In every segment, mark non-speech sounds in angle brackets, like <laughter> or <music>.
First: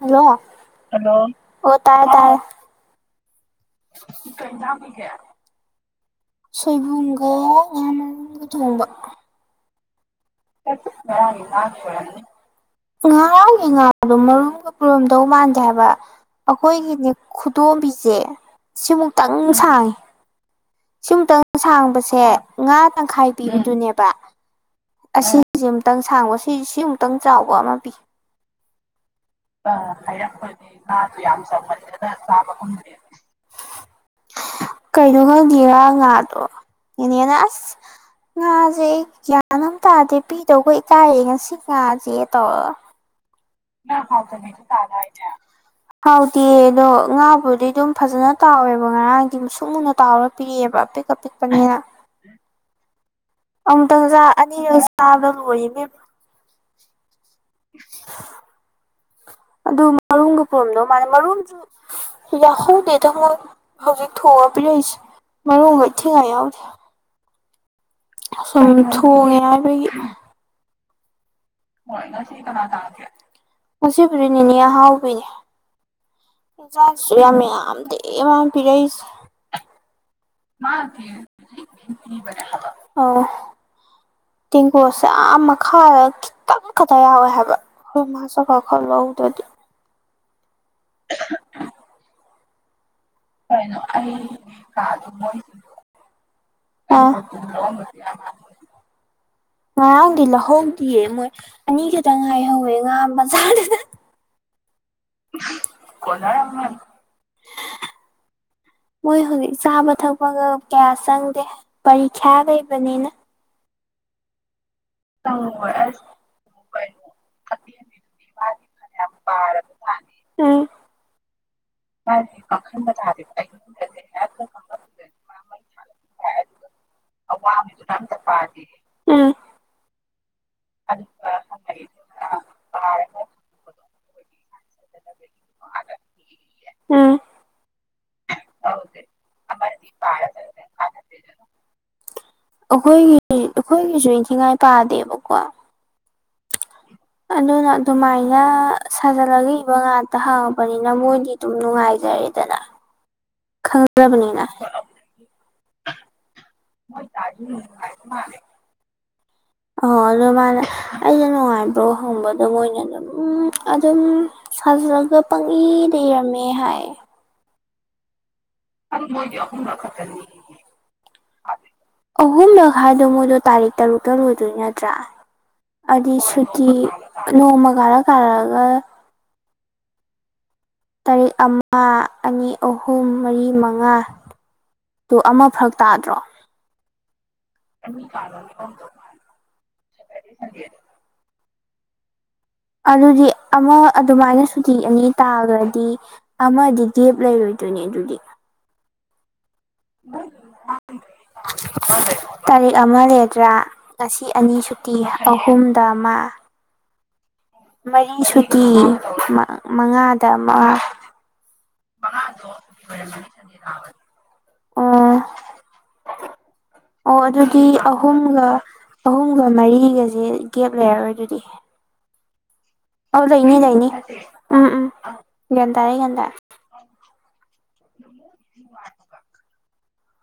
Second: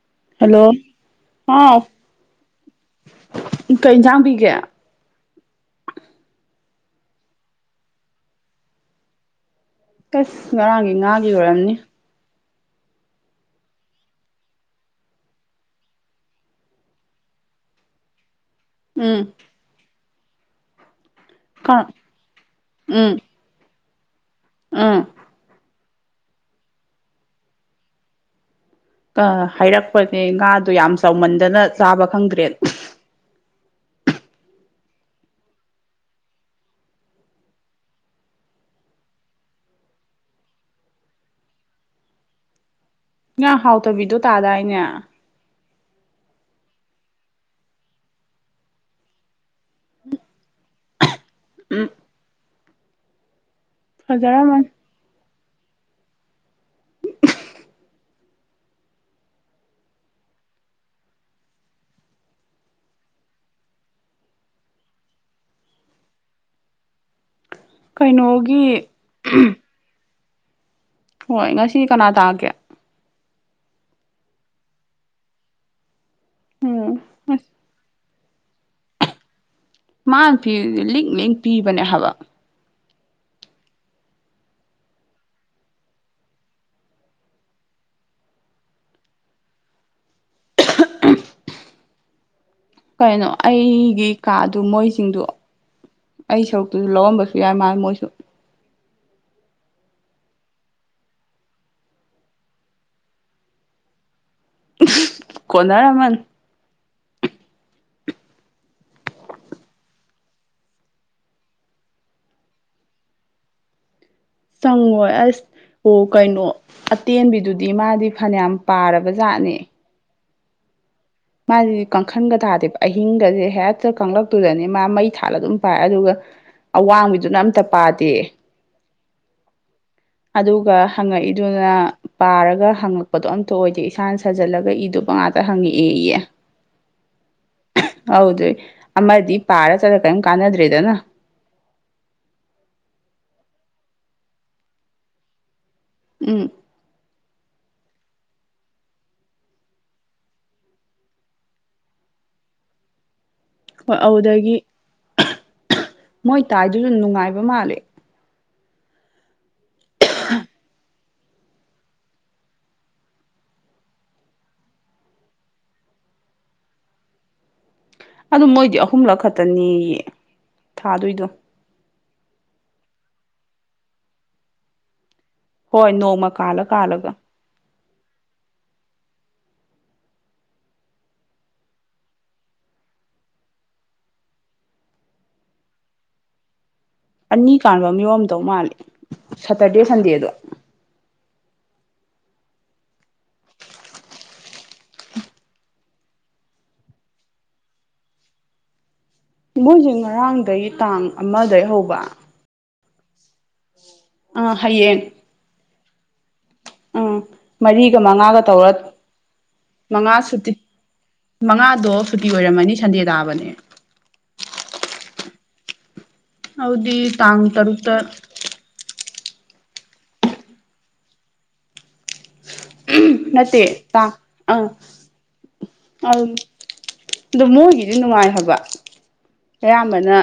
ꯍꯜꯂꯣꯂꯣ hello ꯑꯣ ꯍꯥꯎ ꯇꯥꯔꯦ ꯇꯥꯔꯦ꯫ ꯀꯩ ꯏꯟꯁꯥꯡ ꯄꯤꯒꯦ꯫ ꯁꯣꯏꯕꯨꯝꯒ ꯉꯥ ꯃꯔꯨꯝꯒ ꯊꯣꯡꯕ꯫ ꯀꯁ꯫ ꯅꯤ ꯂ ꯀꯅꯤ ꯉꯔꯥꯎꯏ ꯉꯥꯗꯣ ꯃꯔꯨꯝꯒ ꯄꯨꯔꯣꯝꯗꯧ ꯃꯥꯟꯁꯦ ꯍꯥꯏꯕ꯫ ꯑꯩꯈꯣꯏꯒꯤꯅꯦ ꯈꯨꯗꯣꯝꯕꯤꯁꯦ꯫ ꯎꯝ ꯁꯤꯃꯨꯛꯇꯪ ꯁꯥꯡꯉꯤ ꯁꯤꯃꯨꯛꯇꯪ ꯁꯥꯡꯕꯁꯦ ꯉꯥ ꯇꯪꯈꯥꯏ꯫ ꯄꯤꯕꯗꯨꯅꯦꯕ꯫ ꯑꯥ꯫ ꯑꯁꯤꯁꯤ ꯑꯃꯨꯛꯇꯪ ꯁꯥꯡꯕ ꯁꯤ ꯁꯤ ꯑꯃꯨꯛꯇꯪ ꯆꯥꯎꯕ ꯑꯃ ꯄꯤ꯫ ꯍꯥꯏꯔꯛꯄꯅꯦ ꯉꯥꯗꯣ ꯌꯥꯝ ꯆꯥꯎꯃꯟꯗꯅ ꯆꯥꯕ ꯈꯪꯗ꯭ꯔꯦ 'unintelligible' ꯀꯩꯅꯣ ꯈꯪꯒꯦꯔꯥ ꯉꯥꯗꯣ ꯏꯅꯦꯅꯦꯁ꯫ ꯉꯥꯁꯦ ꯑꯩ ꯒ꯭ꯌꯥꯟ ꯑꯃ ꯇꯥꯗꯦ ꯄꯤꯗꯧꯕ ꯏꯀꯥꯏꯌꯦ ꯉꯁꯤ ꯉꯥꯁꯦ ꯇꯧꯔ꯫ ꯉꯥ ꯉ ꯍꯥꯎꯇꯕꯤꯗꯣ ꯍꯥꯎꯗꯃꯦꯗꯤ ꯇꯥꯗꯥꯏꯅꯦ ꯇꯥꯗ ꯍꯥꯏꯇ ꯍꯥꯎꯗꯦ ꯑꯗꯣ ꯉꯥꯕꯨꯗꯤ ꯑꯗꯨꯝ ꯐꯖꯅ ꯇꯥꯎꯋꯦꯕ ꯉꯔꯥꯡꯗꯤ ꯃꯨ ꯁꯨꯛ ꯃꯨꯟꯅ ꯇꯥꯎꯔꯒ ꯄꯤꯔꯛꯑꯦꯕ ꯑꯄꯤꯛ ꯑꯄꯤꯛꯄꯅꯦꯅ ꯎꯝ ꯑꯃꯨꯛꯇꯪ ꯆꯥꯛ ꯐꯖꯔꯝꯃꯅꯤ ꯑꯅꯤꯒ ꯆꯥꯕ ꯂꯣꯏꯔꯦ ꯑꯦꯅꯦꯝꯃꯥ꯫ <unintelligible> ꯑꯗꯨ ꯃꯔꯨꯝꯒ ꯄꯨꯔꯝꯗꯧ ꯃꯥꯜꯂ ꯃꯔꯨꯝꯁꯨ__ ꯌꯥꯍꯧꯗꯦ ꯊꯃꯣꯏ ꯍꯧꯖꯤꯛ ꯊꯣꯡꯉꯕꯤꯔꯛꯏꯁꯦ ꯃꯔꯒ ꯏ ꯊꯤꯉꯥꯏ ꯌꯥꯎꯗꯦ꯫ ꯁꯣ ꯀꯩꯅꯣꯒꯤ ꯊꯣꯡꯉꯦ ꯍꯥꯏꯕꯒꯤ ꯍꯣꯏ ꯉꯁꯤ ꯀꯅꯥ ꯉꯁꯤ ꯇꯥꯒꯦ ꯀꯅꯥ ꯇꯥꯒꯦ ꯉꯥꯁꯤꯕꯨꯗꯤ ꯅꯤꯅꯦ ꯑꯍꯧꯕꯤꯅꯦ꯫ ꯎꯝ ꯆꯁꯨ ꯌꯥꯝ ꯑꯁ ꯌꯥꯝꯗ ꯄꯤꯔꯏꯁ ꯃꯥꯅ ꯄꯤ ꯂꯛ ꯂ ꯄꯤꯕꯅꯦ ꯍꯥꯏꯕ ꯑꯥ ꯇꯦꯡꯒꯨꯁꯦꯥ ꯃꯈꯥ ꯈꯤꯇꯪ ꯈꯛꯇ ꯌꯥꯎꯋꯦ ꯍꯥꯏꯕ ꯑꯩꯈꯣꯏ ꯃꯥꯁꯨ ꯈ ꯈꯔ ꯂꯧꯗ꯭ꯔꯗꯤ ꯀꯩꯅꯣ ꯀꯅ ꯑꯩꯒꯤ ꯑꯩ ꯀꯥꯗꯨ ꯀꯥꯗ ꯃꯣꯏꯁꯤꯡꯗꯨ ꯑꯩ ꯁꯔꯨꯛꯇꯨꯁꯨ ꯂꯧꯔꯝꯕꯁꯨ ꯌꯥꯏ ꯃꯥ ꯃꯣꯏꯁꯨ ꯑ ꯉꯔꯥꯡꯗꯤ ꯂꯧꯍꯧꯗꯤꯌꯦ ꯃꯣꯏ ꯑꯅꯤꯈꯛꯇꯪ ꯉꯥꯏꯍꯧꯋꯦ ꯉꯥ ꯕꯖꯥꯔꯗ <unintelligible> ꯀꯣꯟꯅꯔꯝꯃꯅꯤ ꯀꯅꯥ꯫ <unintelligible> ꯃꯣꯏ ꯍꯧꯖꯤꯛ ꯆꯥꯕ ꯊꯛꯄꯒ ꯀꯌꯥ ꯆꯪꯗꯦ ꯄꯔꯤꯈ꯭ꯌꯥ ꯂꯩꯕꯅꯤꯅ ꯇꯪꯑꯣꯏ꯫ ꯑꯁ ꯑꯣ ꯀꯩꯅꯣ ꯑꯇꯦꯟꯕꯤꯗꯨꯗꯤ ꯃꯥꯗꯤ ꯐꯅꯌꯥꯝ ꯄꯥꯔꯕ ꯖꯥꯠꯅꯦ꯫ ꯎꯝ ꯃꯥꯁꯤꯗꯤ ꯀꯥꯡꯈꯟꯒ ꯊꯥꯗꯦꯕ ꯑꯍꯤꯡꯒꯁꯦ ꯍꯦꯠ ꯀꯪꯂꯛꯇꯨꯗꯅꯦ ꯃꯥ ꯃꯩ ꯊꯥꯜꯂ ꯑꯗꯨꯝ ꯄꯥꯏ ꯑꯗꯨꯒ__ ꯑꯋꯥꯡꯕꯤꯗꯨꯅ ꯑꯝꯇ ꯄꯥꯗꯦ꯫ ꯎꯝ ꯑꯗꯨꯒ ꯍꯪꯉꯛꯏꯗꯨꯅ ꯄꯥꯔꯒ ꯍꯪꯉꯛꯄꯗꯣ ꯑꯝꯇ ꯑꯣꯏꯗꯦ ꯏꯁꯥꯅ ꯁꯥꯖꯜꯂꯒ ꯑꯗꯨꯒ ꯏꯗꯣ ꯃꯉꯥꯇ ꯍꯪꯉꯛꯑꯦ ꯏꯌꯦ꯫ ꯎꯝ ꯍꯧꯗꯣꯏ ꯑꯃꯗꯤ ꯄꯥꯔ ꯆꯠꯂ ꯀꯔꯤꯝ ꯀꯥꯟꯅꯗ꯭ꯔꯦꯗꯅ ꯑꯩꯈꯣꯏꯒꯤ ꯑꯩꯈꯣꯏꯒꯤꯁꯨ ꯏꯟꯊꯤꯉꯥꯏ ꯄꯥꯗꯦꯕꯀꯣ꯫ ꯎꯝ꯫ ꯑꯗꯨꯅ ꯑꯗꯨꯃꯥꯏꯅ ꯁꯥꯖꯜꯂꯒ ꯏꯕ ꯉꯥꯛꯇ ꯍꯥꯡꯉꯕꯅꯤꯅ ꯃꯣꯏꯗꯤ ꯑꯗꯨꯝ ꯅꯨꯡꯉꯥꯏꯖꯔꯦꯗꯅ ꯍꯣꯏ ꯈꯪꯖꯕꯅꯤꯅ ꯑꯗꯨꯗꯒꯤ ꯃꯣꯏ ꯇꯥꯏꯗꯨꯁꯨ ꯅꯨꯡꯉꯥꯏꯕ ꯃꯥꯜꯂꯦ ꯃꯥ 'unaudible' ꯑꯍꯣ ꯑꯗꯨ ꯃꯥꯅ ꯑꯩꯩꯅ ꯅꯨꯡꯉꯥꯏꯕ꯭ꯔꯣ ꯍꯪꯕꯗ ꯑꯣꯏꯅ ꯑꯗꯨꯝ ꯑꯗꯨꯝ ꯁꯥꯖꯔꯒ ꯄꯪꯏ ꯂꯩꯔꯝꯃꯦ ꯍꯥꯏ꯫ ꯑꯗꯨ ꯃꯣꯏꯗꯤ ꯑꯍꯨꯝꯂꯛ ꯈꯛꯇꯅꯤ ꯊꯥꯗꯣꯏꯗꯣ ꯑꯍꯨꯝꯂꯛ ꯍꯥꯏꯗꯣ ꯃꯣꯏꯗꯣ ꯇꯥꯔꯤꯛ ꯇꯔꯨꯛꯇ ꯂꯣꯏꯗꯣꯏ ꯅꯠꯇ꯭ꯔꯥ꯫ ꯍꯣꯏ ꯑꯗꯨꯗꯤ ꯅꯣꯡꯃ ꯀꯥꯜꯂ ꯁꯨꯇꯤ ꯀꯥꯜꯂꯒ ꯅꯣꯡꯃ ꯀꯥꯔ ꯀꯥꯔꯛꯑꯒ꯫ ꯇꯔꯦꯛ ꯑꯃ ꯑꯅꯤ ꯑꯍꯨꯝ ꯃꯔꯤ ꯃꯉꯥ ꯇꯣ ꯑꯃ ꯐꯔꯛ ꯇꯥꯗ꯭ꯔꯣ꯫ ꯑꯅꯤ ꯀꯥꯟꯕ ꯃꯤꯌꯣꯝ ꯇꯧ ꯃꯥꯂꯦ ꯁꯇꯔꯗꯦ ꯁꯟꯗꯦꯗꯣ꯫ ꯑꯗꯨꯗꯤ ꯑꯃ ꯑꯗꯨꯃꯥꯏꯅ ꯁꯨꯇꯤꯑꯅꯤ ꯇꯥꯔꯗꯤ__ ꯑꯃꯗꯤ ꯒꯦꯞ ꯂꯩꯔꯣꯏꯗꯣꯏꯅꯦ ꯑꯗꯨꯗꯤ ꯃꯣꯏꯁꯦ ꯉꯔꯥꯡꯗꯒꯤ ꯇꯥꯡ ꯑꯃꯗꯩ ꯍꯧꯕ ꯇꯥꯔꯤꯛ ꯑꯃ ꯂꯩꯗ꯭ꯔꯥ ꯉꯁꯤ ꯑꯥ ꯑꯅꯤ ꯁꯨꯇꯤ ꯍꯌꯦꯡ ꯑꯍꯨꯝꯗ ꯑꯃ ꯑꯥ ꯃꯔꯤꯒ ꯃꯔꯤ ꯃꯉꯥꯒ ꯁꯨꯇꯤ ꯇꯧꯔ ꯃꯉꯥ ꯃꯉꯥꯗ ꯁꯨꯇꯤ ꯑꯃ ꯃꯉꯥꯗꯣ ꯁꯨꯇꯤ ꯑꯣꯏꯔꯝꯃꯅꯤ ꯁꯟꯗꯦ ꯇꯥꯕꯅꯦ꯫ ꯑꯣ ꯑꯗꯨꯗꯤ ꯑꯣ ꯇꯥꯡ ꯑꯗꯨꯗꯤ ꯇꯔꯨꯛꯇ ꯑꯍꯨꯝꯒ꯫ ꯑꯍꯨꯝꯒ ꯃꯔꯤꯒꯁꯦ ꯒꯦꯞ ꯂꯩꯔꯔꯣꯏ ꯑꯗꯨꯗꯤ꯫ ꯑ ꯂꯩꯅꯤ ꯅꯠꯇꯦ ꯂꯩꯅꯤ ꯇꯥꯡ ꯑꯥ ꯎꯝ ꯎꯝ ꯒꯦꯟꯗꯥꯔꯦ ꯒꯦꯟꯗꯥꯔꯦ꯫ ꯑꯗꯨ ꯃꯣꯏꯒꯤꯗꯤ ꯅꯨꯡꯉꯥꯏ ꯍꯥꯏꯕ ꯑꯌꯥꯝꯕꯅ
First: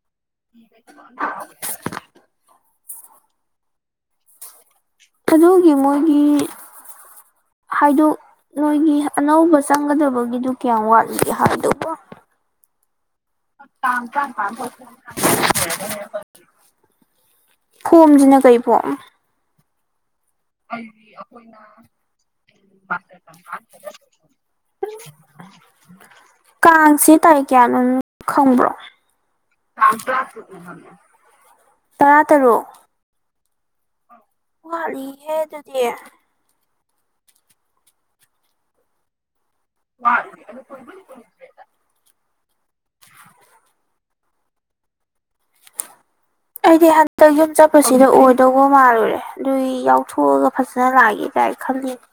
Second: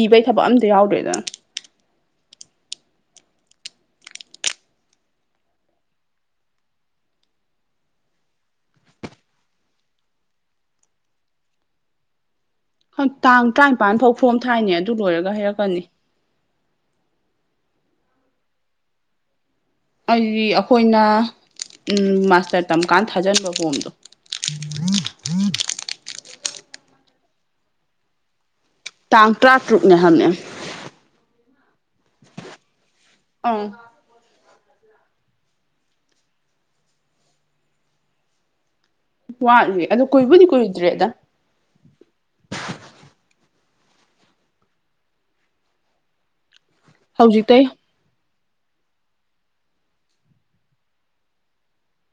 ꯏꯕꯩ ꯊꯕꯛ ꯑꯝꯇ ꯌꯥꯎꯗ꯭ꯔꯦꯗꯅ꯫ ꯑꯗꯨꯒꯤ ꯃꯣꯏꯒꯤ__ ꯍꯥꯏꯗꯣ ꯅꯣꯏꯒꯤ ꯑꯅꯧꯕ ꯆꯪꯒꯗꯕꯒꯤꯗꯨ ꯀꯌꯥꯝ ꯋꯥꯠꯂꯤꯒꯦ ꯍꯥꯏꯗꯧꯕ ꯍ ꯇꯥꯡ ꯇꯔꯥꯅꯤꯄꯥꯟ ꯐꯥꯎ ꯐꯣꯝ ꯊꯥꯏꯅꯦ ꯑꯗꯨ ꯂꯣꯏꯔꯒ ꯍꯥꯏꯔꯛꯀꯅꯤ 'unintelligible' ꯈꯣꯝꯖꯤꯅ ꯀꯩ ꯐꯣꯝ ꯑꯩꯗꯤ ꯑꯩꯈꯣꯏꯅ ꯃꯥꯁꯇꯔ ꯇꯝꯀꯥꯟꯗ ꯊꯥꯖꯟꯕ ꯐꯣꯝꯗꯣ ꯀꯥꯡꯁꯦ ꯇꯥꯔꯤꯛ ꯀꯌꯥꯅꯣ ꯅ ꯈꯪꯕ꯭ꯔꯣ ꯇꯥꯡ ꯇ꯭ꯔꯥ ꯇ꯭ꯔꯨꯛꯅꯦ ꯍꯥꯏꯝꯅꯦ <inaudible> ꯇꯔꯥ ꯇꯔꯨꯛ ꯑꯧ ꯋꯥꯠꯂꯤꯍꯦ ꯑꯗꯨꯗꯤ ꯋꯥꯠꯂꯤ ꯑꯗꯣ ꯀꯨꯏꯕꯨꯗꯤ ꯀꯨꯏꯗ꯭ꯔꯦꯗ ꯑꯩꯗꯤ ꯍꯟꯗꯛ ꯌꯨꯝ ꯍꯧꯖꯤꯛꯇꯩ ꯆꯠꯄ ꯁꯤꯗ ꯑꯣꯏꯗꯧꯕ ꯃꯥꯜꯂꯨꯔꯦ ꯑꯗꯨꯏ ꯌꯥꯎꯊꯣꯛꯑꯒ ꯐꯖꯅ ꯂꯥꯛꯒꯦ ꯀꯥꯏ ꯈꯜꯂꯤꯅꯤ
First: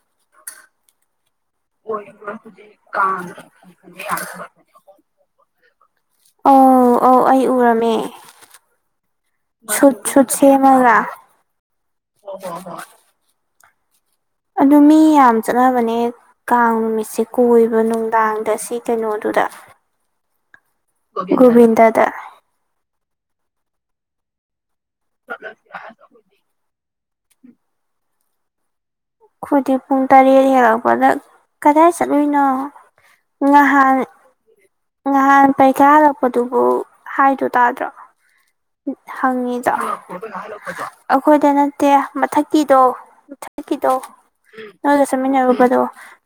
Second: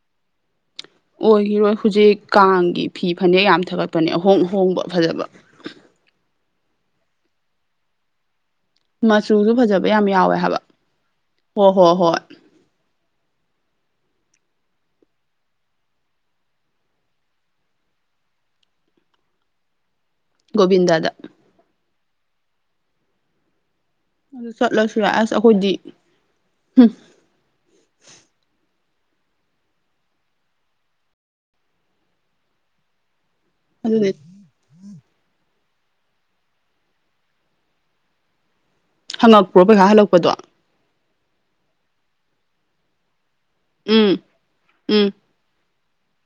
ꯑꯣꯏꯒꯤꯔꯣꯏ ꯍꯧꯖꯤꯛ ꯀꯥꯡꯒꯤ ꯐꯤ ꯐꯅꯦꯛ ꯌꯥꯝ ꯊꯥꯒꯠꯄꯅꯦ ꯑꯍꯣꯡ ꯑꯍꯣꯡꯕ ꯐꯖꯕ꯫ ꯑꯧ ꯑꯧ ꯑꯩ ꯎꯔꯝꯃꯦ ꯃꯆꯨꯁꯨ ꯐꯖꯕ ꯁꯨꯠ ꯌꯥꯝ ꯁꯨꯠ ꯌꯥꯎꯋꯦ ꯍꯥꯏꯕ ꯁꯦꯝꯃꯒ ꯍꯣ ꯍꯣꯏ ꯍꯣꯏ ꯑꯗꯨ ꯃꯤ ꯌꯥꯝ ꯆꯠꯅꯕꯅꯦ ꯀꯥꯡ ꯅꯨꯃꯤꯠꯁꯦ ꯀꯣꯏꯕ ꯅꯨꯡꯗꯥꯡꯗ ꯁꯤ ꯀꯩꯅꯣꯗꯨꯗ ꯒꯣꯕꯤꯟꯗꯗ ꯒꯣꯕꯤꯟꯗꯗ ꯑꯗꯨ ꯆꯠꯂꯁꯨ ꯌꯥꯏ ꯑꯁ ꯑꯩꯈꯣꯏꯗꯤ ꯍꯨꯝ ꯑꯈꯣꯢꯗꯤ ꯄꯨꯡ ꯇꯔꯦꯠ ꯍꯦꯜꯂꯛꯄꯗ ꯀꯗꯥꯏ ꯆꯠꯂꯨꯏꯅꯣ ꯉꯍꯥꯟ ꯑꯗꯨꯗꯤ ꯉꯍꯥꯟ ꯄꯩꯈꯥ ꯍꯜꯂꯛꯄꯗꯨꯕꯨ ꯍꯥꯏꯗꯣ ꯇꯥꯗ꯭ꯔꯣ꯫ ꯍꯪꯉꯛꯄ꯭ꯔꯣ ꯍꯪꯉꯤꯗꯣ ꯄꯩꯈꯥ ꯍꯜꯂꯛꯄꯗꯣ ꯑꯈꯣꯏꯗ ꯅꯠꯇꯦ ꯃꯊꯛꯀꯤꯗꯣ ꯃꯊ ꯛꯀꯤꯗꯣ ꯎꯝ ꯅꯣꯏꯒ ꯎꯝ ꯆꯠꯃꯤꯟꯅꯔꯨꯕꯗꯣ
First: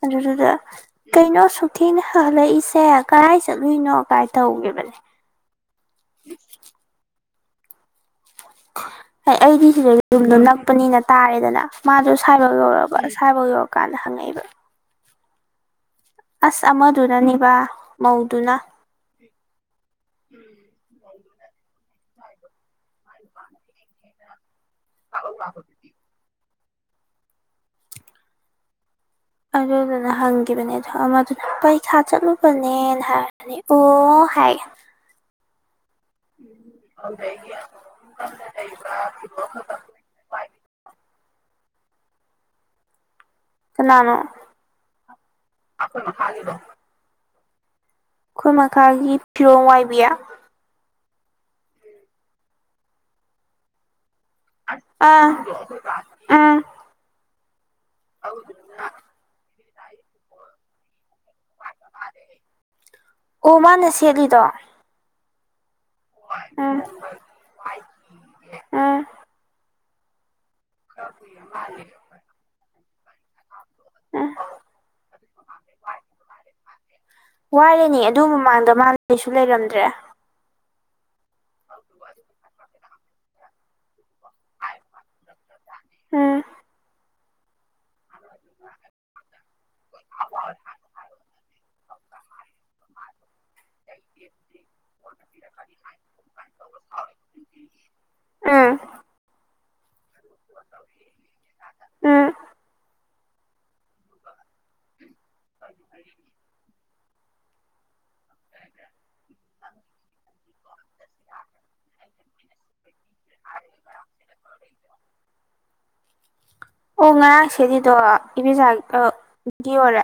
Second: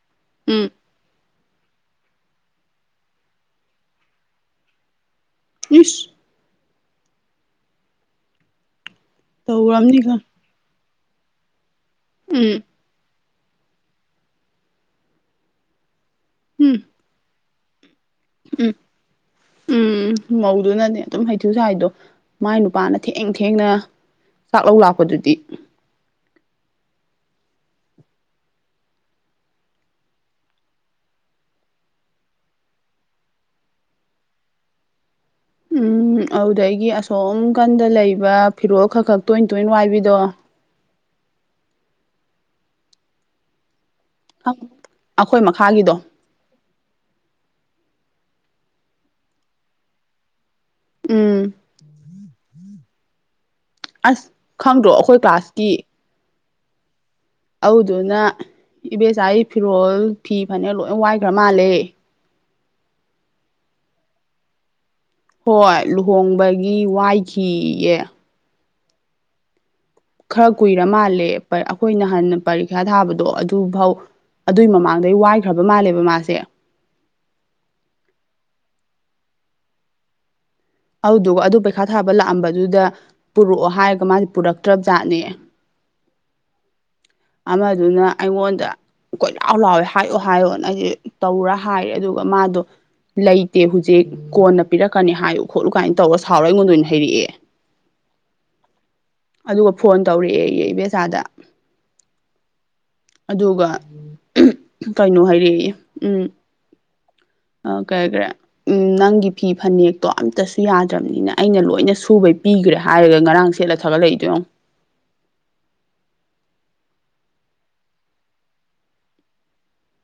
ꯑꯗꯨꯗꯨꯗ ꯎꯝ ꯀꯩꯅꯣ ꯑꯁꯨꯛ ꯊꯦꯡꯅ ꯍꯜꯂꯛꯏꯁꯦ ꯀꯔꯥꯏ ꯆꯠꯂꯨꯏꯅꯣ ꯀꯥꯏ ꯇꯧꯒꯤꯕꯅꯦ ꯏꯁ ꯍ ꯑꯩꯗꯤ ꯁꯤꯗ ꯇꯧꯔꯝꯅꯤ ꯈꯪ ꯌꯨꯝꯗꯣ ꯅꯞꯄꯅꯤꯅ ꯇꯥꯔꯦꯗꯅ ꯃꯥꯗꯣ ꯎꯝ ꯁꯥꯏꯕꯧ ꯌꯧꯔꯕ ꯁꯥꯢꯕꯧ ꯌꯧꯔꯀꯥꯟꯗ ꯍꯪꯉꯛꯏꯕ ꯑꯁ ꯎꯝ ꯑꯃꯗꯨꯅꯅꯤꯕ ꯃꯧꯗꯨꯅ ꯎꯝ ꯎꯝ ꯃꯧꯗꯨꯅꯅꯦ ꯑꯗꯨꯝ ꯍꯩꯊꯨ ꯁꯥꯏꯗꯣ ꯃꯥꯏ ꯅꯨꯄꯥꯅ ꯊꯦꯡ ꯊꯦꯡꯅ ꯆꯥꯛ ꯂꯧ ꯂꯥꯛꯄꯗꯨꯗꯤ ꯑꯗꯨꯗꯨꯅ ꯍꯪꯒꯤꯕꯅꯦ ꯑꯗꯣ ꯑꯃꯗꯨꯅ ꯄꯩꯈꯥ ꯆꯠꯂꯨꯕꯅꯦꯅ ꯍꯥꯏꯔꯅꯤ꯫ ꯑꯣ... ꯍꯥꯏ ꯎꯝ ꯑꯗꯨꯗꯒꯤ ꯑꯁꯣꯝ ꯀꯟꯗ ꯂꯩꯕ ꯐꯤꯔꯣꯜ ꯈꯛ ꯈꯛ ꯇꯣꯏ ꯇꯣꯏꯅ ꯋꯥꯏꯕꯤꯗꯣ ꯀꯅꯥꯅꯣ ꯑꯈꯣꯏ ꯃꯈꯥꯒꯤꯗꯣ ꯈꯥꯒꯤꯗꯣ ꯑꯈꯣꯏ ꯃꯈꯥꯒꯤ ꯐꯤꯔꯣꯟ ꯋꯥꯏꯕꯤ ꯎꯝ ꯑꯁ ꯈꯪꯗ꯭ꯔꯣ ꯑꯈꯣꯏ ꯑꯥ ꯀ꯭ꯂꯥꯁꯀꯤ ꯎꯝ ꯑꯧꯗꯨꯅ ꯏꯕꯦꯆꯥꯒꯤ ꯐꯤꯔꯣꯜ ꯐꯤ ꯐꯅꯦꯛ ꯂꯣꯏ ꯋꯥꯏꯒ꯭ꯔꯥ ꯃꯥꯜꯂꯦ ꯑꯣ ꯃꯥꯅ ꯁꯦꯠꯂꯤꯗꯣ ꯍꯣꯏ ꯂꯨꯍꯣꯡꯕꯒꯤ ꯎꯝ ꯋꯥꯏꯈꯤꯑꯌꯦ ꯎꯝ ꯈꯔ ꯀꯨꯏꯔ ꯃꯥꯜꯂꯦ ꯑꯈꯣꯏ ꯅꯍꯥꯟꯅ ꯄꯔꯤꯈ꯭ꯌꯥ ꯊꯥꯕꯗꯣ ꯑꯗꯨꯚꯧ ꯎꯝ ꯑꯗꯨꯏ ꯃꯃꯥꯡꯗꯩ ꯋꯥꯏꯈ꯭ꯔꯕ ꯃꯥꯜꯂꯦꯕ ꯃꯥꯁꯦ꯫ ꯋꯥꯏꯔꯤꯅꯦ ꯑꯗꯨ ꯃꯃꯥꯡꯗ ꯃꯥ ꯂꯩꯁꯨ ꯂꯩꯔꯝꯗ꯭ꯔꯦ ꯑꯧꯗꯨꯒ ꯑꯗꯨ ꯄꯩꯈꯥ ꯊꯥꯕ ꯂꯥꯛꯑꯝꯕꯗꯨꯗ ꯄꯨꯔꯛꯑꯣ ꯍꯥꯏꯔꯒ ꯃꯥꯖꯦ ꯄꯨꯔꯛꯇ꯭ꯔꯕ ꯖꯥꯠꯅꯦ ꯎꯝ ꯑꯃꯗꯨꯅ ꯑꯩꯉꯣꯟꯗ ꯀꯣꯏ ꯂꯥꯎ ꯂꯥꯎꯋꯦ ꯍꯥꯏꯌꯣ ꯍꯥꯏꯌꯣꯅ ꯑꯩꯖꯦ ꯇꯧꯔꯥ ꯍꯥꯏ ꯑꯗꯨꯒ ꯃꯥꯗꯣ ꯂꯩꯇꯦ ꯍꯧꯖꯤꯛ ꯀꯣꯟꯅ ꯄꯤꯔꯛꯀꯅꯤ ꯍꯥꯏꯌꯨ꯫ ꯈꯣꯠꯂꯨ ꯀꯥꯏꯅ ꯇꯧꯔꯒ ꯁꯥꯎꯔ ꯑꯩꯉꯣꯟꯗ ꯑꯣꯏꯅ ꯍꯩꯔꯛꯑꯦ ꯎꯝ ꯑꯗꯨ꯫ ꯐꯣꯟ ꯇꯧꯔꯛꯑꯦ ꯑꯩ ꯏ ꯕꯦꯆꯥꯥꯗ ꯎꯝ ꯑꯗꯨꯒ꯫ ꯀꯩꯅꯣ ꯍꯥꯏꯔꯛꯦ ꯎꯝ꯫ ꯑ ꯀꯦ ꯀ꯭ꯔꯦ꯫ ꯎꯝ ꯅꯪꯒꯤ ꯐꯤ ꯐꯅꯦꯛꯇꯣ ꯑꯝꯇꯁꯨ ꯌꯥꯗ꯭ꯔꯕꯅꯤꯅ ꯑꯩꯅ ꯂꯣꯏꯅ ꯁꯨꯕꯩ ꯄꯤꯈ꯭ꯔꯦ ꯍꯥꯏꯔꯒ ꯉꯔꯥꯡ ꯁꯦꯠꯂ꯫ ꯊꯥꯒꯠ ꯂꯛꯏꯗꯨ ꯌꯦꯡꯎ꯫ <inaudible> ꯑꯣ ꯉꯔꯥꯡꯁꯦꯗꯤꯗꯣ ꯏꯕꯦꯖꯥꯛꯒꯤ ꯑꯣꯏꯔꯦ꯫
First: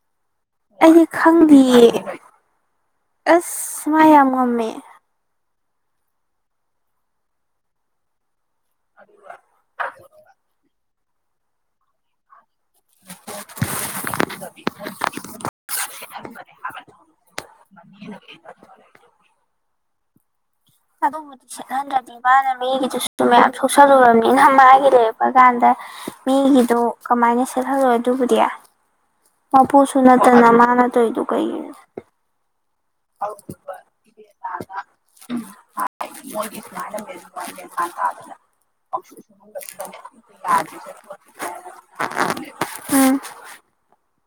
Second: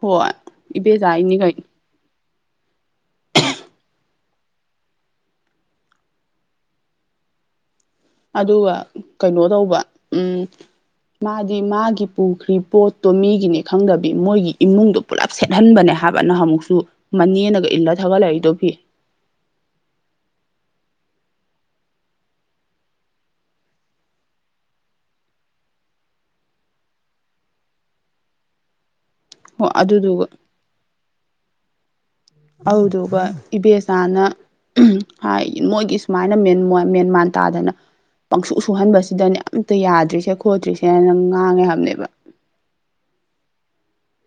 ꯍꯣꯏ꯫ ꯑꯩꯗꯤ ꯏꯕꯦꯆꯥꯒꯤꯅꯤ ꯀꯩꯅꯣ ꯈꯪꯗꯤꯌꯦ ꯑꯁ ꯃ ꯌꯥꯝ ꯉꯝꯃꯦ꯫ ꯑꯗꯨꯒ ꯀꯩꯅꯣ ꯇꯧꯕ ꯎꯝ ꯃꯥꯗꯤ ꯃꯥꯒꯤ ꯄꯨꯈ꯭ꯔꯤ꯫ ꯄꯣꯠꯇꯣ ꯃꯤꯒꯤꯅꯤ ꯈꯪꯗꯕꯤ ꯃꯣꯏꯒꯤ ꯏꯃꯨꯡꯗꯣ ꯄꯨꯂꯞ ꯁꯦꯠꯍꯟꯕꯅꯦ ꯍꯥꯏꯕꯅ ꯑꯃꯨꯛꯁꯨ꯫ ꯃꯅꯦ ꯅꯒ ꯏꯂ ꯊꯒꯂ ꯏꯗꯣ ꯐꯤ꯫ ꯀꯗꯣ <unintelligible> ꯈꯦꯠꯍꯟꯗ꯭ꯔꯗꯤ ꯃꯥꯅ ꯃꯤꯒꯤꯗꯨꯁꯨ ꯃꯌꯥꯝ ꯁꯣꯛꯆꯜꯂꯨꯔꯕꯅꯤꯅ ꯃꯥꯒꯤ ꯂꯩꯔꯛꯄ ꯀꯥꯟꯗ꯫ ꯃꯤꯒꯤꯗꯣ ꯀꯃꯥꯏꯅ ꯁꯦꯠꯍꯜꯂꯣꯏ ꯑꯗꯨꯕꯨꯗꯤ꯫ ꯍꯣ ꯃꯄꯨꯁꯨ ꯑꯗꯨꯗꯨꯒ ꯅꯠꯇꯅ ꯃꯥ ꯅꯠꯇꯣꯏꯗꯨ ꯀꯩꯒꯤꯅꯣ꯫ ꯑꯧꯗꯨ꯫ ꯑꯗꯨꯒ ꯏꯕꯦꯆꯥꯅ ꯍꯥꯏ ꯃꯣꯏꯒꯤ ꯁꯨꯃꯥꯏꯅ ꯃꯦꯟ ꯃꯦꯟ ꯃꯥꯟ ꯇꯥꯗꯅ꯫ ꯄꯪꯁꯨꯛ ꯁꯨꯍꯟꯕꯁꯤꯗꯅꯦ ꯑꯝꯇ ꯌꯥꯗ꯭ꯔꯤꯁꯦ ꯈꯣꯠꯇ꯭ꯔꯤꯁꯦ ꯅꯪ ꯉꯥꯡꯉꯦ ꯍꯥꯏꯕꯅꯦꯕ꯫ ꯎꯝ꯫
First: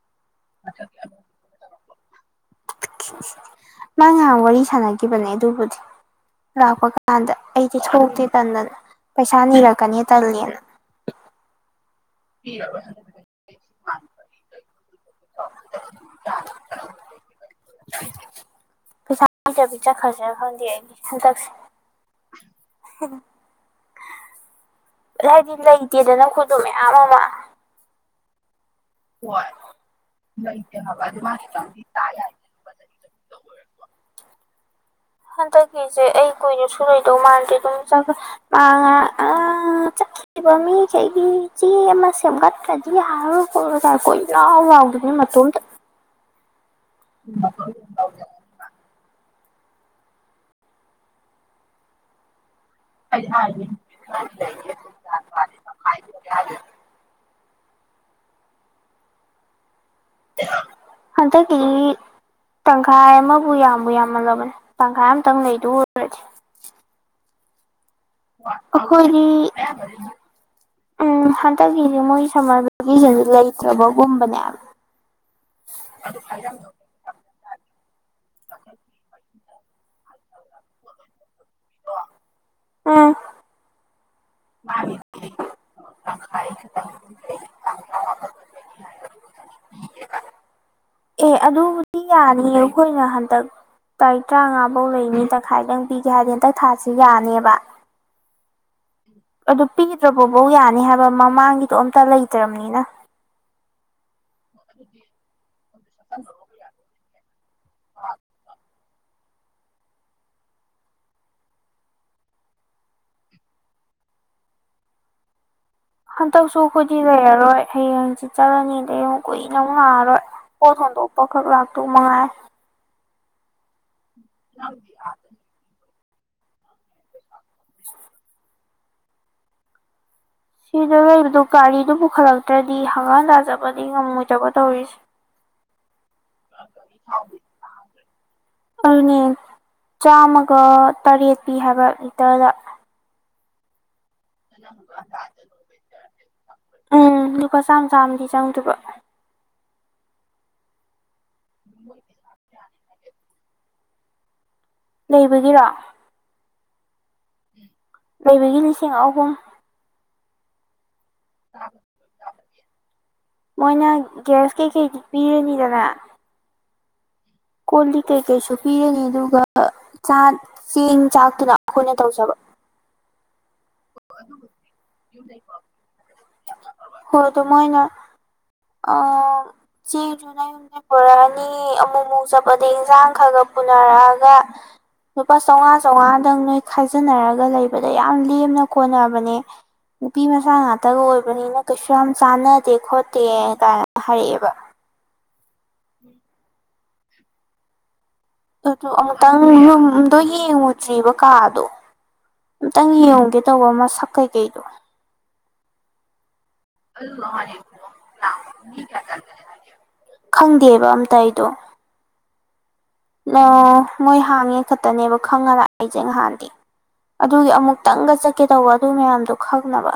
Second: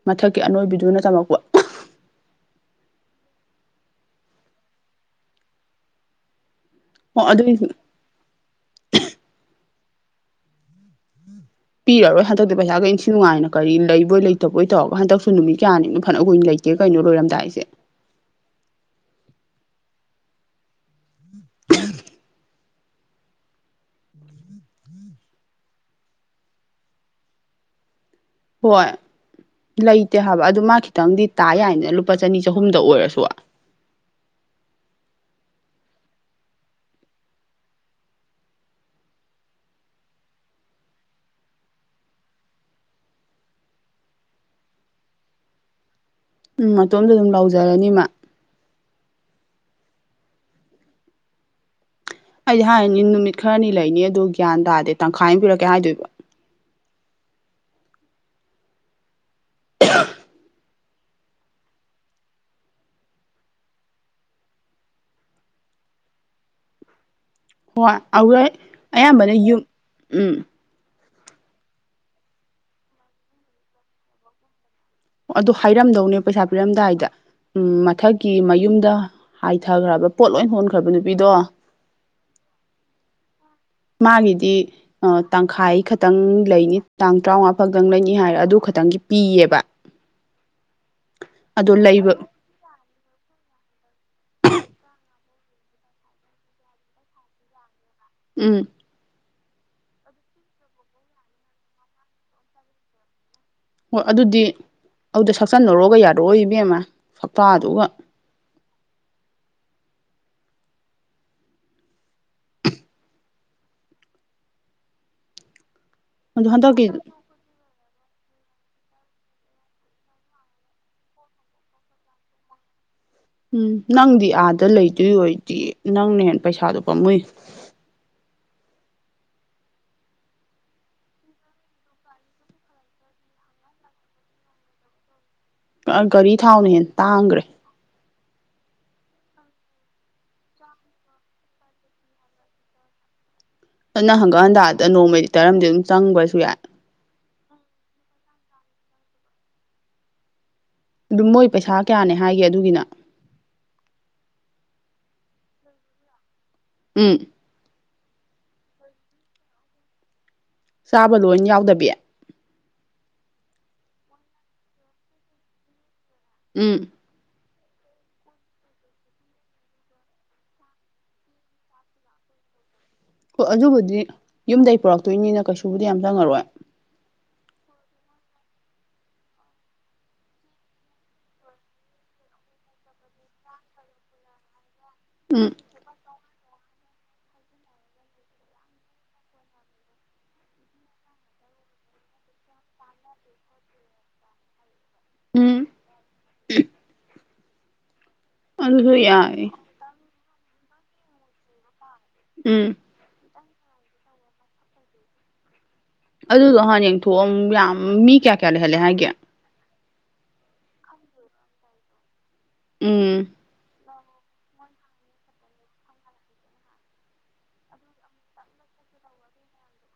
ꯃꯊꯛꯀꯤ ꯑꯅꯣꯏꯕꯤꯗꯨꯅ ꯇꯝꯃꯛꯄ꯫ ꯃꯥ ꯉꯍꯥꯡ ꯋꯥꯔꯤ ꯁꯥꯟꯅꯈꯤꯕꯅꯦ ꯑꯗꯨꯕꯨꯗꯤ ꯂꯥꯛꯄ꯫ ꯑꯣ ꯀꯥꯟꯗ ꯑꯗꯨꯏ ꯑꯩꯗꯤ ꯊꯣꯛꯇꯦ ꯇꯟꯗꯅ ꯄꯩꯁꯥ ꯅꯤꯔꯛꯀꯅꯤ ꯇꯜꯂꯦꯅ꯫ ꯄꯤꯔꯣꯏ ꯍꯟꯗꯛꯇꯤ ꯄꯩꯁꯥꯒ ꯏꯟꯁꯤ ꯅꯨꯡꯉꯥꯏꯅ ꯀꯔꯤ ꯂꯩꯕꯣꯏ ꯂꯩꯇꯦ꯫ ꯇꯧꯕꯣꯏ ꯇꯧꯔꯒ ꯍꯟꯗꯛꯁꯨ ꯅꯨꯃꯤꯠ ꯀꯌꯥꯅꯤꯅ ꯐꯅ ꯀꯨꯏꯅ ꯂꯩꯇꯦ ꯀꯩꯅꯣ ꯂꯣꯏꯔꯝꯗꯥꯏꯁꯦ꯫ ꯄꯩꯁꯥꯖꯕꯤ ꯆꯠꯈ꯭ꯔꯁꯅ ꯐꯪꯗꯦ ꯑꯩꯗꯤ ꯍꯟ꯫ ꯍꯥꯏꯗꯤ ꯂꯩꯇꯦꯗꯅ ꯑꯩꯏꯗꯣ ꯃꯌꯥꯝ ꯑꯃ꯫ ꯍꯣꯏ ꯂꯩꯇꯦ ꯍꯥꯏꯕ ꯑꯗꯨ ꯃꯥ ꯈꯤꯇꯪꯗꯤ ꯇꯥ ꯌꯥꯏꯗꯅ ꯂꯨꯄꯥ ꯆꯅꯤ ꯆꯍꯨꯝꯗ ꯑꯣꯏꯔꯁꯨ꯫ ꯍꯟꯗꯛꯀꯤꯁꯦ ꯑꯩ ꯀꯨꯏꯔꯁꯨ ꯂꯩꯏꯗꯧ ꯃꯥꯟꯗ꯭ꯔꯦ ꯑꯗꯨꯝ ꯆ ꯃꯉ꯫ <unintelligible> ꯃꯤꯈꯩꯒꯤ ꯆꯦꯝꯒꯠꯇꯔꯗꯤ ꯌꯔꯔꯣꯏ ꯀꯣꯠꯂꯔꯣꯏ ꯫ ꯂꯥꯎꯥꯒꯤꯕꯅꯤ ꯃꯇꯣꯝꯇ꯫ ꯎꯝ ꯃꯇꯣꯝꯗ ꯑꯗꯨꯝ ꯂꯥꯎꯖꯔꯅꯤꯃꯥ꯫ ꯑꯩꯗꯤ ꯍꯥꯏꯅꯤ ꯅꯨꯃꯤꯠ ꯈꯔꯅꯤ ꯂꯩꯅꯤ ꯑꯗꯨꯗꯣ ꯒ꯭ꯌꯥꯟ ꯇꯥꯔꯗꯤ ꯇꯪꯈꯥꯏ ꯑꯃ ꯄꯤꯔꯛꯀꯦ ꯍꯥꯏꯗꯣꯏꯕ꯫ <inaudible> ꯍꯟꯗꯛꯒꯤ꯫ ꯇꯪꯈꯥꯏ ꯑꯃꯕꯨ ꯌꯥꯝꯕꯨ ꯌꯥꯝꯃꯜꯂꯕꯅꯤ ꯇꯪꯈꯥꯏ ꯑꯃꯇꯪ ꯂꯩꯗꯨ ꯑꯣꯏꯔꯗꯤ꯫ ꯍꯣꯏ ꯑꯩꯈꯣꯏꯗꯤ ꯑꯌꯥꯝꯕꯅ ꯌꯨꯝ ꯎꯝ꯫ ꯎꯝ ꯍꯟꯗꯛꯀꯤꯁꯦ ꯃꯣꯏ ꯁꯝꯃꯔ ꯚꯦꯀꯦꯁꯟꯁꯦ ꯂꯩꯇ꯭ꯔꯕꯒꯨꯝꯕꯅꯦ꯫ ꯑꯗꯨ ꯍꯥꯏꯔꯝꯗꯧꯅꯦ ꯄꯩꯁꯥ ꯄꯤꯔꯝꯗꯥꯏꯗ꯫ ꯎꯝ ꯃꯊꯛꯀꯤ ꯃꯌꯨꯝꯗ ꯍꯥꯏꯊꯈ꯭ꯔꯕ ꯄꯣꯠ ꯂꯣꯏ ꯍꯣꯟꯈ꯭ꯔꯕ ꯅꯨꯄꯤꯗꯣ꯫ ꯎꯝ ꯃꯥꯒꯤꯗꯤ ꯑ ꯇꯪꯈꯥꯏ ꯈꯛꯇ꯫ ꯈꯤꯇꯪ ꯂꯩꯅꯤ ꯇꯥꯡ ꯇꯔꯥꯃꯉꯥ ꯈꯛꯇꯪ ꯂꯩꯅꯤ ꯍꯥꯏꯔ ꯑꯗꯨ ꯈꯛꯇꯪꯒꯤ ꯄꯤꯌꯦꯕ꯫ ꯑꯦ ꯑꯗꯣ ꯑꯗꯨꯕꯨꯗꯤ ꯂꯩꯕ ꯌꯥꯅꯤꯌꯦ ꯑꯩꯈꯣꯏꯅ ꯍꯟꯗꯛ__ ꯇꯥꯔꯤꯛ ꯇꯔꯥꯃꯉꯥꯐꯧ ꯂꯩꯅꯤ ꯇꯪꯈꯥꯏꯗꯪ ꯄꯤꯒꯦ ꯍꯥꯏꯔꯗꯤ ꯍꯟꯇꯛ ꯊꯥꯥꯁ ꯌꯥꯅꯦꯕ꯫ ꯎꯝ꯫ ꯑꯗꯨ ꯄꯤꯗ꯭ꯔꯕꯕꯧ ꯌꯥꯅꯤ ꯍꯥꯏꯕ ꯃꯃꯥꯡꯒꯤꯗꯣ ꯑꯝꯇ ꯂꯩꯇ꯭ꯔꯕꯅꯤꯅ꯫ ꯍꯣꯏ ꯑꯗꯨꯗꯤ ꯑꯗꯨꯗ ꯁꯛꯆꯟꯅꯔꯣꯒ ꯌꯥꯔꯛꯑꯣ ꯏꯕꯦꯝꯃ ꯁꯛꯇꯇꯥꯗꯨꯒ꯫ ꯑꯗꯣ ꯍꯟꯇꯛꯁꯨ ꯍꯟꯗꯛꯀꯤ ꯈꯣꯏꯗꯤ ꯂꯩꯔꯔꯣꯏ꯫ ꯍꯌꯦꯡꯁꯤ ꯆꯠꯂꯅꯤꯗ ꯑꯃꯨꯛ ꯀꯨꯏꯅ ꯑꯃꯨꯛ ꯉꯥꯉꯔꯣꯏ ꯄꯣꯠ ꯍꯣꯟꯗꯣꯛꯄꯈꯛ ꯂꯥꯛꯇꯨ ꯃꯉꯥꯏ ꯎꯝ ꯅꯪꯗꯤ ꯑꯥꯗ ꯂꯩꯗꯣꯏ ꯑꯣꯏꯗꯤ ꯅꯪꯅ ꯍꯦ ꯄꯩꯁꯥꯗꯣ ꯄꯝꯃꯨꯏ ꯁꯤꯗ ꯂꯩꯕꯗꯣ ꯒꯥꯔꯤꯗꯨ ꯄꯨꯈꯠꯂꯛꯇ꯭ꯔꯗꯤ ꯍꯪꯒꯥꯥꯟ ꯇꯥꯖꯕꯗꯤ ꯉꯝꯃꯣꯏꯗꯕ ꯇꯧꯔꯤꯁꯦ ꯒꯥꯔꯤ ꯊꯥꯎꯅ ꯍꯦ ꯇꯥꯡꯈ꯭ꯔꯦ ꯑꯗꯨꯅꯦ ꯆꯥꯝꯃꯒ ꯇꯔꯦꯠ ꯄꯤ ꯍꯥꯏꯕ ꯂꯤꯇꯔꯗ ꯑꯗꯨꯅ ꯍꯪꯒꯥꯛ ꯍꯟꯇꯥꯗ ꯅꯣꯡꯃꯩꯗꯤ ꯇꯥꯔꯝꯗꯤ ꯑꯗꯨꯝ ꯆꯪꯕꯁꯨ ꯌꯥꯏ ꯎꯝ ꯂꯨꯄꯥ ꯆꯥꯝꯃ ꯆꯥꯝꯃꯗꯤ ꯆꯪꯗꯕ ꯑꯗꯨꯝ ꯃꯣꯏ ꯄꯩꯁꯥ ꯀꯌꯥꯅꯦ ꯍꯥꯏꯒꯦ ꯑꯗꯨꯒꯤꯅ ꯂꯩꯕꯒꯤꯔꯣ ꯎ ꯅꯩꯕꯒꯤ ꯂꯤꯁꯤꯡ ꯑꯍꯨꯝ ꯆꯥꯕ ꯂꯣꯏ ꯌꯥꯎꯗꯕꯤ ꯃꯣꯏꯅ ꯒ꯭ꯌꯥꯁ ꯀꯩꯀꯩ ꯄꯤꯔꯅꯤꯗꯅ ꯎꯝ ꯀꯣꯂꯤ ꯀꯩꯀꯩꯁꯨ ꯄꯤꯔꯅꯤ ꯑꯗꯨꯒ ꯆ ꯆꯦꯡ ꯆꯥꯛꯇꯨꯅ ꯑꯩꯈꯣꯏꯅ ꯇꯧꯖꯕ ꯑꯣ ꯑꯗꯨꯕꯨꯗꯤ ꯌꯨꯝꯗꯒꯤꯩ ꯄꯨꯔꯛꯇꯣꯏꯅꯤꯅ ꯀꯩꯁꯨꯕꯨꯗꯤ ꯌꯥꯝ ꯆꯪꯉꯔꯣꯏ ꯍꯣꯏ ꯑꯗꯨꯣ ꯃꯣꯏꯅ ꯑ ꯆꯅ ꯔꯥꯅꯤ ꯃꯣꯃꯣ ꯆꯄꯗꯩ ꯏꯟꯁꯥꯡ ꯈꯔꯒ ꯄꯨꯅꯔꯛꯑꯒ ꯂꯨꯄꯥ ꯎꯝ ꯆꯥꯝꯃꯉꯥ ꯆꯥꯃꯉꯥꯗꯪ ꯅꯣꯏ ꯈꯥꯏꯖꯤꯟꯅꯔꯒ ꯂꯩꯕꯗ ꯌꯥꯝ ꯂꯦꯝꯅ ꯀꯣꯟꯅꯕꯅꯦ ꯅꯨꯄꯤ ꯃꯆꯥ ꯉꯥꯛꯇꯒ ꯑꯣꯏꯕꯅꯤꯅ ꯀꯩꯁꯨ ꯌꯥꯝ ꯆꯥꯟꯅꯗꯦ ꯈꯣꯠꯇꯦ ꯀꯥꯏꯅ ꯍꯥꯏꯔꯛꯑꯦꯕ ꯎꯝ ꯑꯗꯨ ꯑꯗꯨꯁꯨ ꯑꯃꯨꯛꯇꯪ ꯌꯥꯏ ꯌꯨꯝꯗꯣ ꯌꯦꯡꯉꯨꯖꯦꯕ ꯀꯥꯗꯣ ꯎꯝ ꯑꯨꯛꯇꯪ ꯌꯦꯡꯉꯨꯒꯦ ꯇꯧꯕ ꯃꯁꯛ ꯀꯩꯀꯩꯗꯣ ꯑꯗꯨꯗꯣ ꯍꯥꯟ ꯌꯦꯡꯊꯣꯛꯑꯝ ꯌꯥꯝ ꯃꯤ ꯀꯌꯥ ꯀꯌꯥ ꯂꯩꯍꯜꯂꯦ ꯍꯥꯏꯒꯦ ꯈꯪꯗꯦꯕ ꯑꯝꯇ ꯑꯩꯗꯣ ꯎꯝ ꯑꯣ ꯃꯣꯏ ꯍꯥꯡꯉꯦ ꯈꯛꯇꯅꯦꯕ ꯈꯪꯉꯔ ꯑꯩꯁꯦ ꯉꯍꯥꯟꯗꯤ ꯑꯗꯨꯒꯤ ꯑꯃꯨꯛꯇꯪꯒ ꯆꯠꯀꯦ ꯇꯧꯕ ꯑꯗꯨ ꯃꯌꯥꯝꯗꯣ ꯈꯪꯅꯕ